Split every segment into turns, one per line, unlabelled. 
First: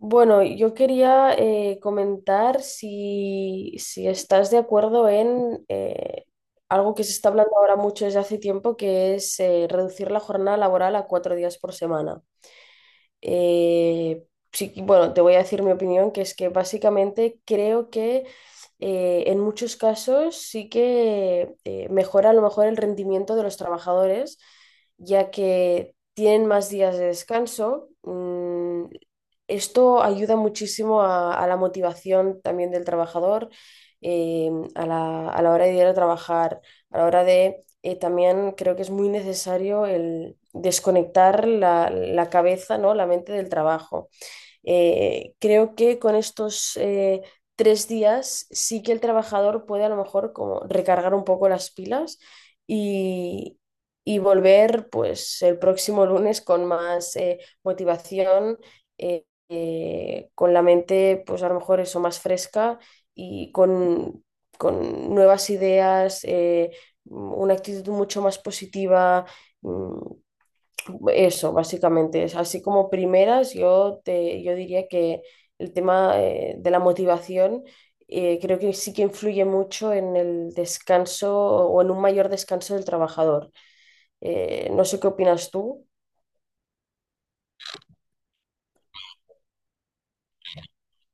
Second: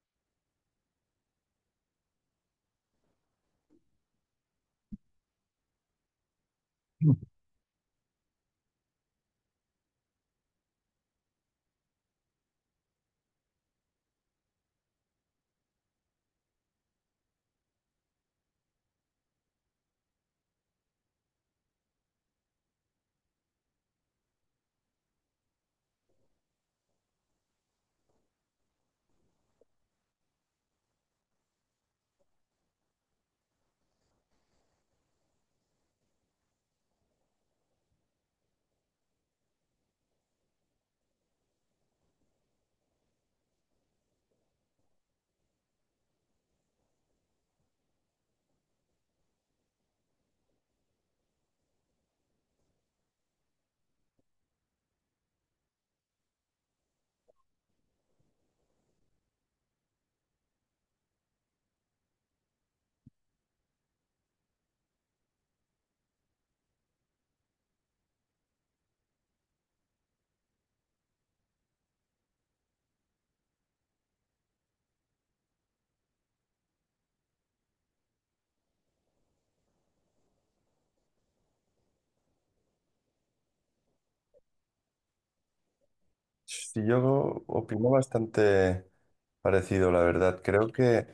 Bueno, yo quería comentar si estás de acuerdo en algo que se está hablando ahora mucho desde hace tiempo, que es reducir la jornada laboral a 4 días por semana. eh, sí, bueno, te voy a decir mi opinión, que es que básicamente creo que en muchos casos sí que mejora a lo mejor el rendimiento de los trabajadores, ya que tienen más días de descanso. Esto ayuda muchísimo a la motivación también del trabajador, a la hora de ir a trabajar, a la hora de también creo que es muy necesario el desconectar la cabeza, ¿no? La mente del trabajo. Creo que con estos 3 días sí que el trabajador puede a lo mejor como recargar un poco las pilas y, y volver pues el próximo lunes con más motivación, con la mente pues a lo mejor eso más fresca y con, con nuevas ideas, una actitud mucho más positiva. mm, Eso, básicamente. Es así como primeras, yo diría que el tema de la motivación creo que sí que influye mucho en el descanso o en un mayor descanso del trabajador. No sé qué opinas tú.
Sí, yo opino bastante parecido, la verdad. Creo que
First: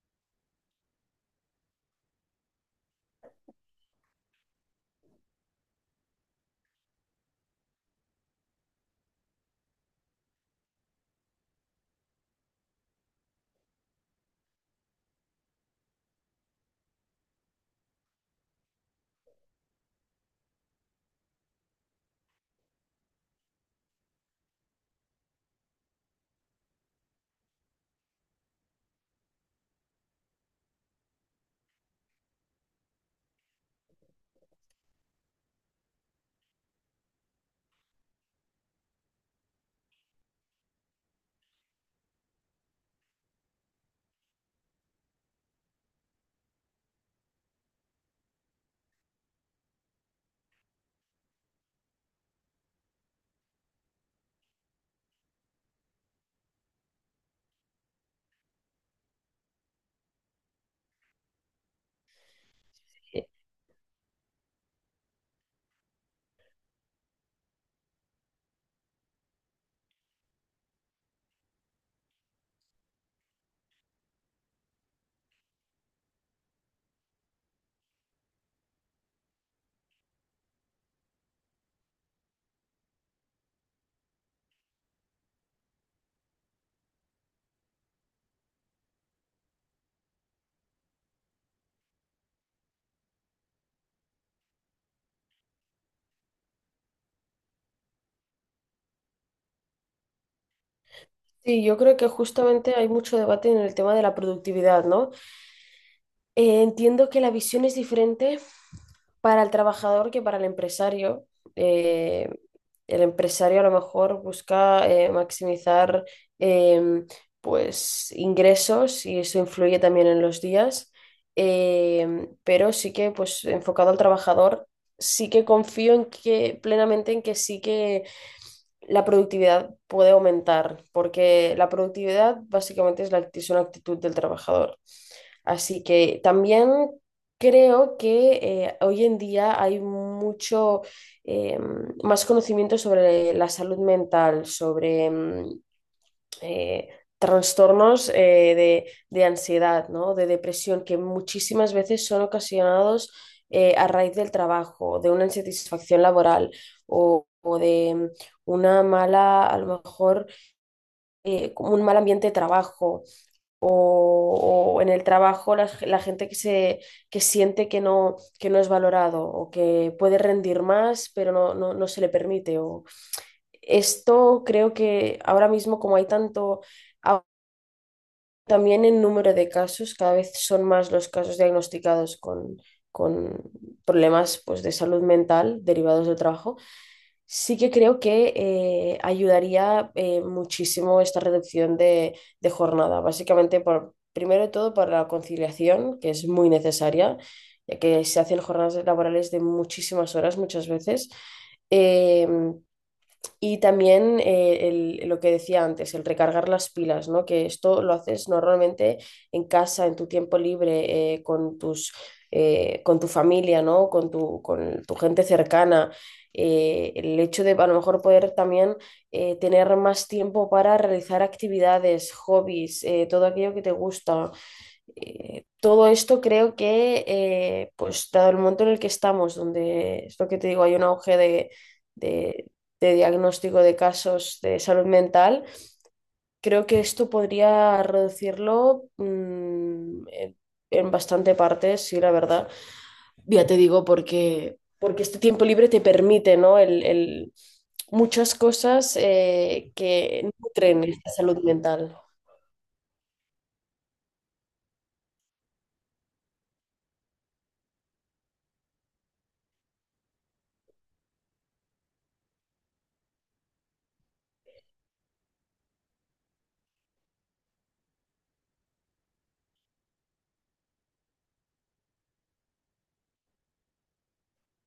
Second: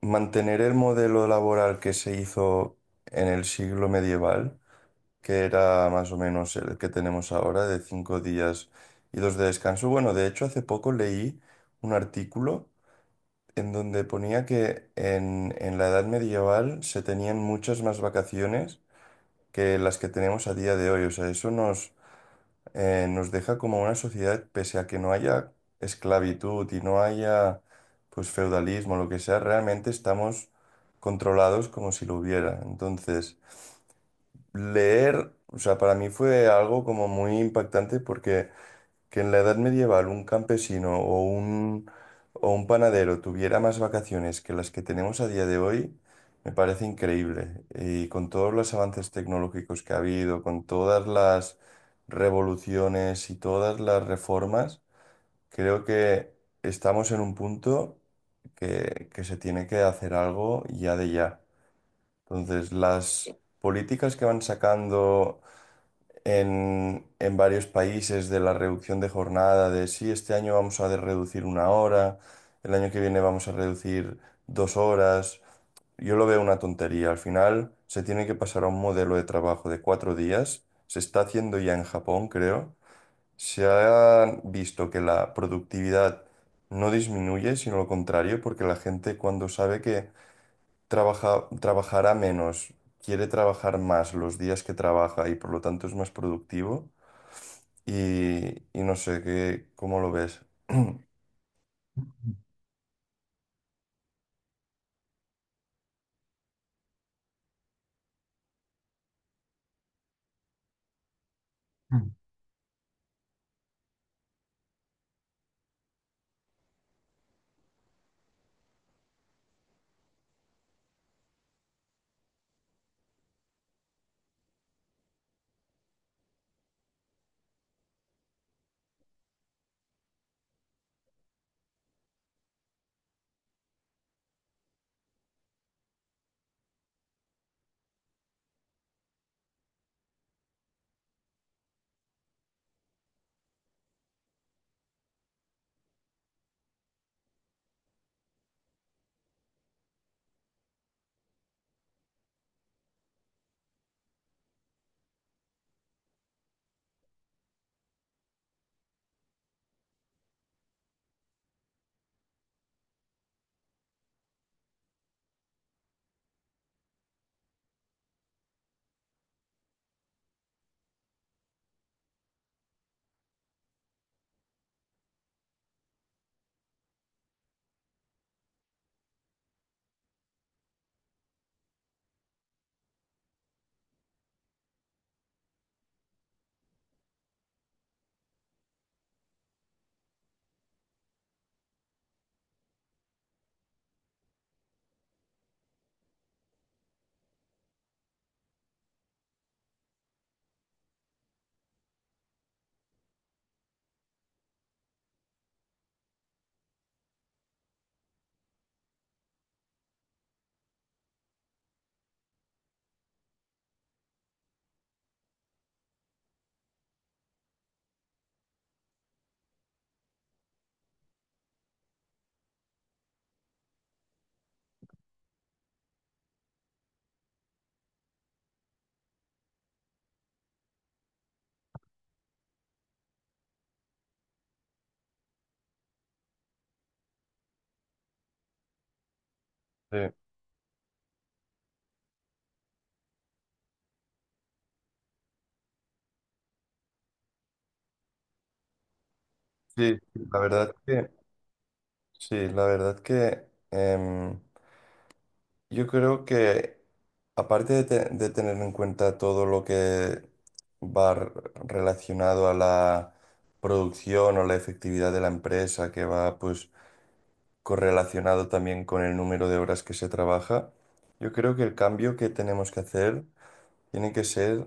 mantener el modelo laboral que se hizo en el siglo medieval, que era más o menos el que tenemos ahora, de 5 días y dos de descanso. Bueno, de hecho, hace poco leí un artículo en donde ponía que en la edad medieval se tenían muchas más vacaciones que las que tenemos a día de hoy. O sea, eso nos nos deja como una sociedad, pese a que no haya esclavitud y no haya pues feudalismo, lo que sea, realmente estamos controlados como si lo hubiera. Entonces, leer, o sea, para mí fue algo como muy impactante porque que en la edad medieval un campesino o un panadero tuviera más vacaciones que las que tenemos a día de hoy, me parece increíble. Y con todos los avances tecnológicos que ha habido, con todas las revoluciones y todas las reformas, creo que estamos en un punto que se tiene que hacer algo ya de ya. Entonces,
Eh,
las políticas que van sacando en varios países de la reducción de jornada, de sí, este año vamos a reducir 1 hora, el año que viene vamos a reducir 2 horas. Yo lo veo una tontería. Al final se tiene que pasar a un modelo de trabajo de 4 días. Se está haciendo ya en Japón, creo. Se ha visto que la productividad no disminuye, sino lo contrario, porque la gente cuando sabe que trabaja, trabajará menos, quiere trabajar más los días que trabaja y por lo tanto es más productivo y no sé, qué, ¿cómo lo ves?
Sí, yo creo que justamente hay mucho debate en el tema de la productividad, ¿no? Entiendo que la visión es diferente para el trabajador que para el empresario. Eh, el empresario a lo mejor busca maximizar em, pues ingresos y eso influye también en los días. Pero sí que pues enfocado al trabajador, sí que confío en que plenamente en que sí que la productividad puede aumentar, porque la productividad básicamente es, es una actitud del trabajador. Así que también creo que hoy en día hay mucho eh, más conocimiento sobre la salud mental, sobre eh, trastornos de ansiedad, ¿no? De depresión, que muchísimas veces son ocasionados a raíz del trabajo, de una insatisfacción laboral o de una mala, a lo mejor, como un mal ambiente de trabajo o en el trabajo gente que siente que no es valorado o que puede rendir más pero no se le permite. O esto creo que ahora mismo como hay tanto también en número de casos, cada vez son más los casos diagnosticados con problemas pues de salud mental derivados del trabajo. Sí que creo que ayudaría muchísimo esta reducción de jornada, básicamente por, primero de todo para la conciliación, que es muy necesaria, ya que se hacen jornadas laborales de muchísimas horas muchas veces. Eh, y también lo que decía antes, el recargar las pilas, ¿no? Que esto lo haces normalmente en casa, en tu tiempo libre, con tu familia, ¿no? Con tu gente cercana. El hecho de a lo mejor poder también tener más tiempo para realizar actividades, hobbies, todo aquello que te gusta, todo esto creo que, pues dado el momento en el que estamos, donde es lo que te digo, hay un auge de, de- de diagnóstico de casos de salud mental, creo que esto podría reducirlo,
Sí,
en bastante parte, sí, la verdad. Ya te digo, porque, porque este tiempo libre te permite, ¿no? Muchas cosas
sí, sí,
que
la verdad
nutren
que,
esta salud mental.
sí, la verdad que em, yo creo que aparte de, de tener en cuenta todo lo que va r- relacionado a la producción o la efectividad de la empresa, que va pues correlacionado también con el número de horas que se trabaja, yo creo que el cambio que tenemos que hacer tiene que ser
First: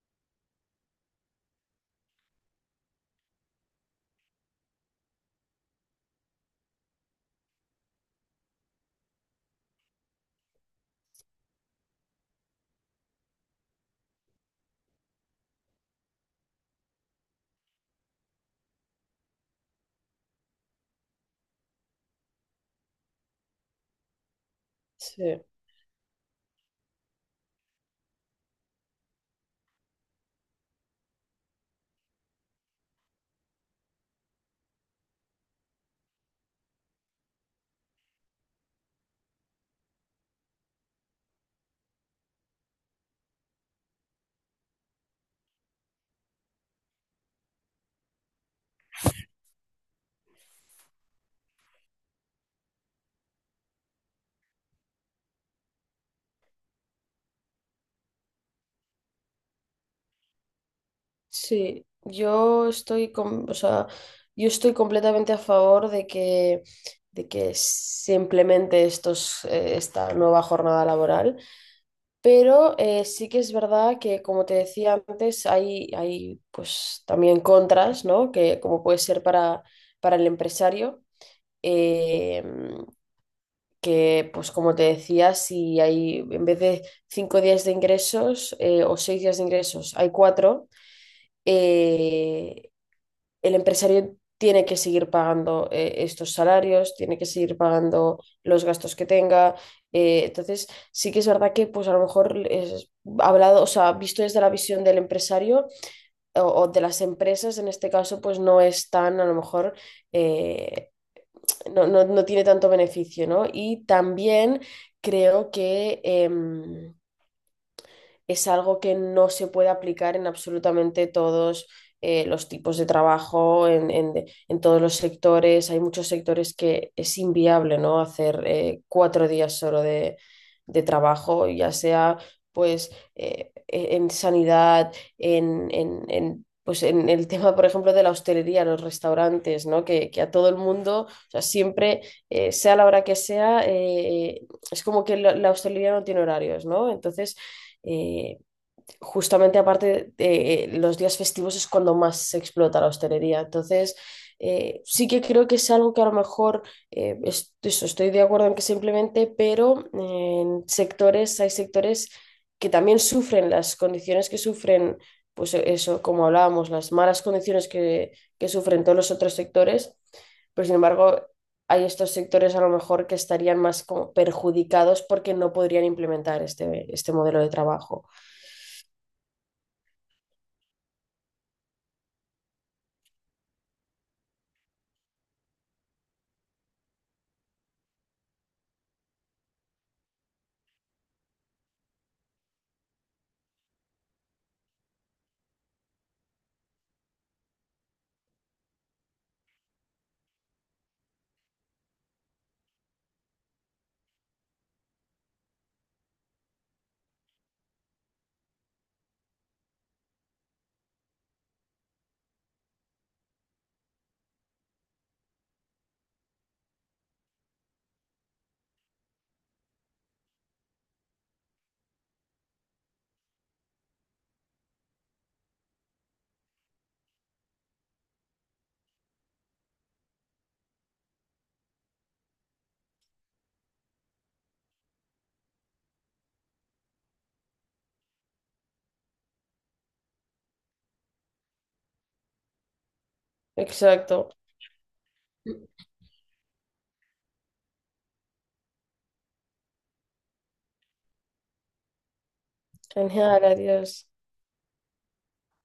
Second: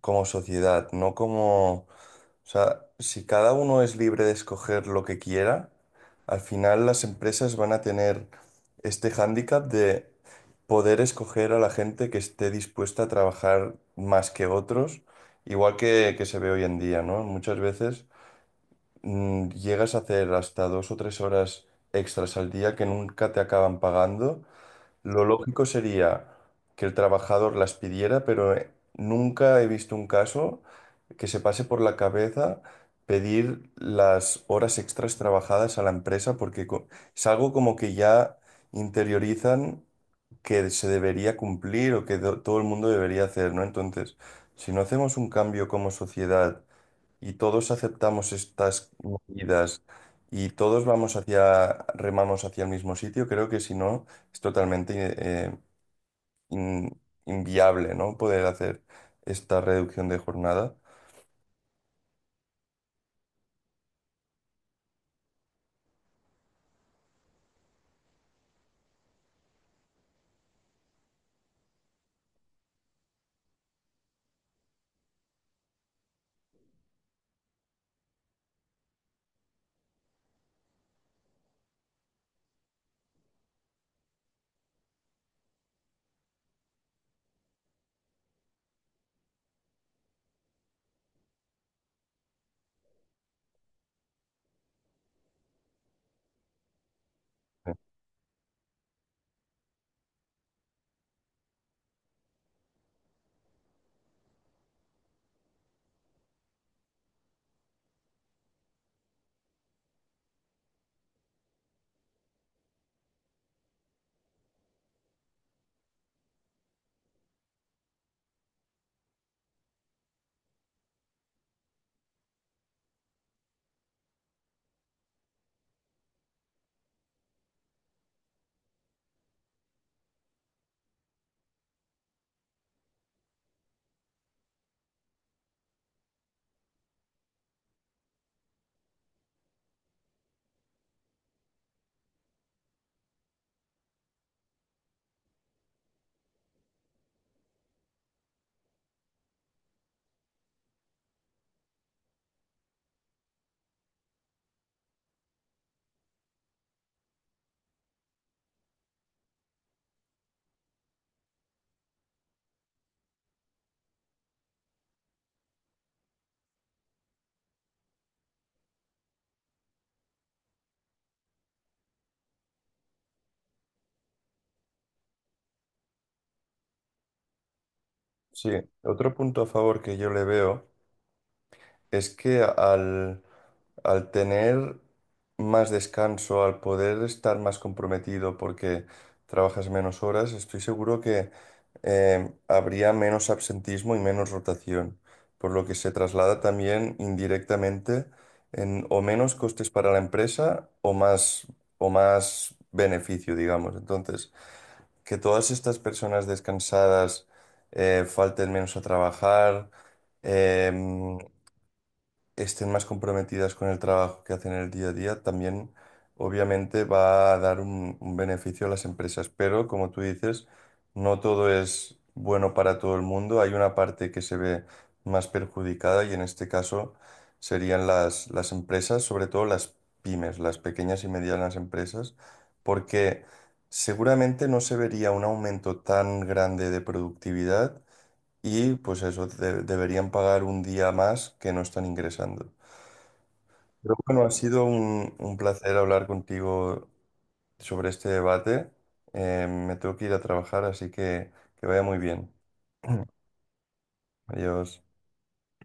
como sociedad, no como, o sea, si cada uno es libre de escoger lo que quiera, al final las empresas van a tener este hándicap de poder escoger a la gente que esté dispuesta a trabajar más que otros, igual que se ve hoy en día, ¿no? Muchas veces llegas a hacer hasta 2 o 3 horas extras al día que nunca te acaban pagando. Lo
Sí.
lógico sería que el trabajador las pidiera, pero nunca he visto un caso que se pase por la cabeza pedir las horas extras trabajadas a la empresa, porque es algo como que ya interiorizan que se debería cumplir o que todo el mundo debería hacer, ¿no? Entonces, si no hacemos un cambio como sociedad y todos aceptamos estas medidas y todos vamos hacia, remamos hacia el mismo sitio, creo que si no es totalmente in- inviable, ¿no? Poder hacer esta reducción de jornada.
Sí, o sea, yo estoy completamente a favor de que se implemente estos, esta nueva jornada laboral, pero sí que es verdad que, como te decía antes, hay pues también contras, ¿no? Que como puede ser para el empresario, eh, que pues como te decía, si hay en vez de 5 días de ingresos o 6 días de ingresos, hay cuatro. eh, el empresario tiene que seguir pagando estos salarios, tiene que seguir pagando los gastos que tenga. Entonces, sí que es verdad que pues a lo mejor es hablado, o sea, visto desde la visión del empresario o de las empresas, en este caso, pues no es tan, a lo mejor, eh, no tiene tanto beneficio, ¿no? Y también creo que es algo que no se puede aplicar en absolutamente todos los tipos de trabajo, en todos los sectores. Hay muchos sectores que es inviable, ¿no? Hacer 4 días solo de trabajo, ya sea pues en sanidad, en, pues en el tema, por ejemplo, de la hostelería, los restaurantes, ¿no? Que a todo el mundo, o sea, siempre, sea la hora que sea, es como que la hostelería no tiene horarios, ¿no? Entonces, eh, justamente aparte los días festivos es cuando más se explota la hostelería. Entonces, sí que creo que es algo que a lo mejor eso, estoy de acuerdo en que se implemente, pero en sectores, hay sectores que también sufren las condiciones que sufren, pues eso, como hablábamos, las malas condiciones que sufren todos los otros sectores, pero sin embargo, hay estos sectores a lo mejor que estarían más como perjudicados porque no podrían implementar este, este modelo de trabajo.
Sí, otro punto a favor que yo le veo. Es que al, al tener más descanso, al poder estar más comprometido porque trabajas menos horas, estoy seguro que habría menos absentismo y menos rotación, por lo que se traslada también indirectamente en o menos costes para la empresa o más beneficio, digamos. Entonces, que todas estas personas descansadas falten menos a trabajar. em, estén más comprometidas con el trabajo que hacen en el día a día, también obviamente va a dar un beneficio a las empresas. Pero como tú dices, no todo es bueno para todo el mundo. Hay una parte que se ve más perjudicada y en este caso serían las empresas, sobre todo las pymes, las pequeñas y medianas empresas, porque seguramente no se vería un aumento tan grande de productividad. Y pues eso, deberían pagar un día más que no están ingresando. Pero bueno, ha
Exacto.
sido un placer hablar contigo sobre este debate. Me tengo que ir a trabajar, así que vaya muy bien.
Genial, adiós.
Adiós.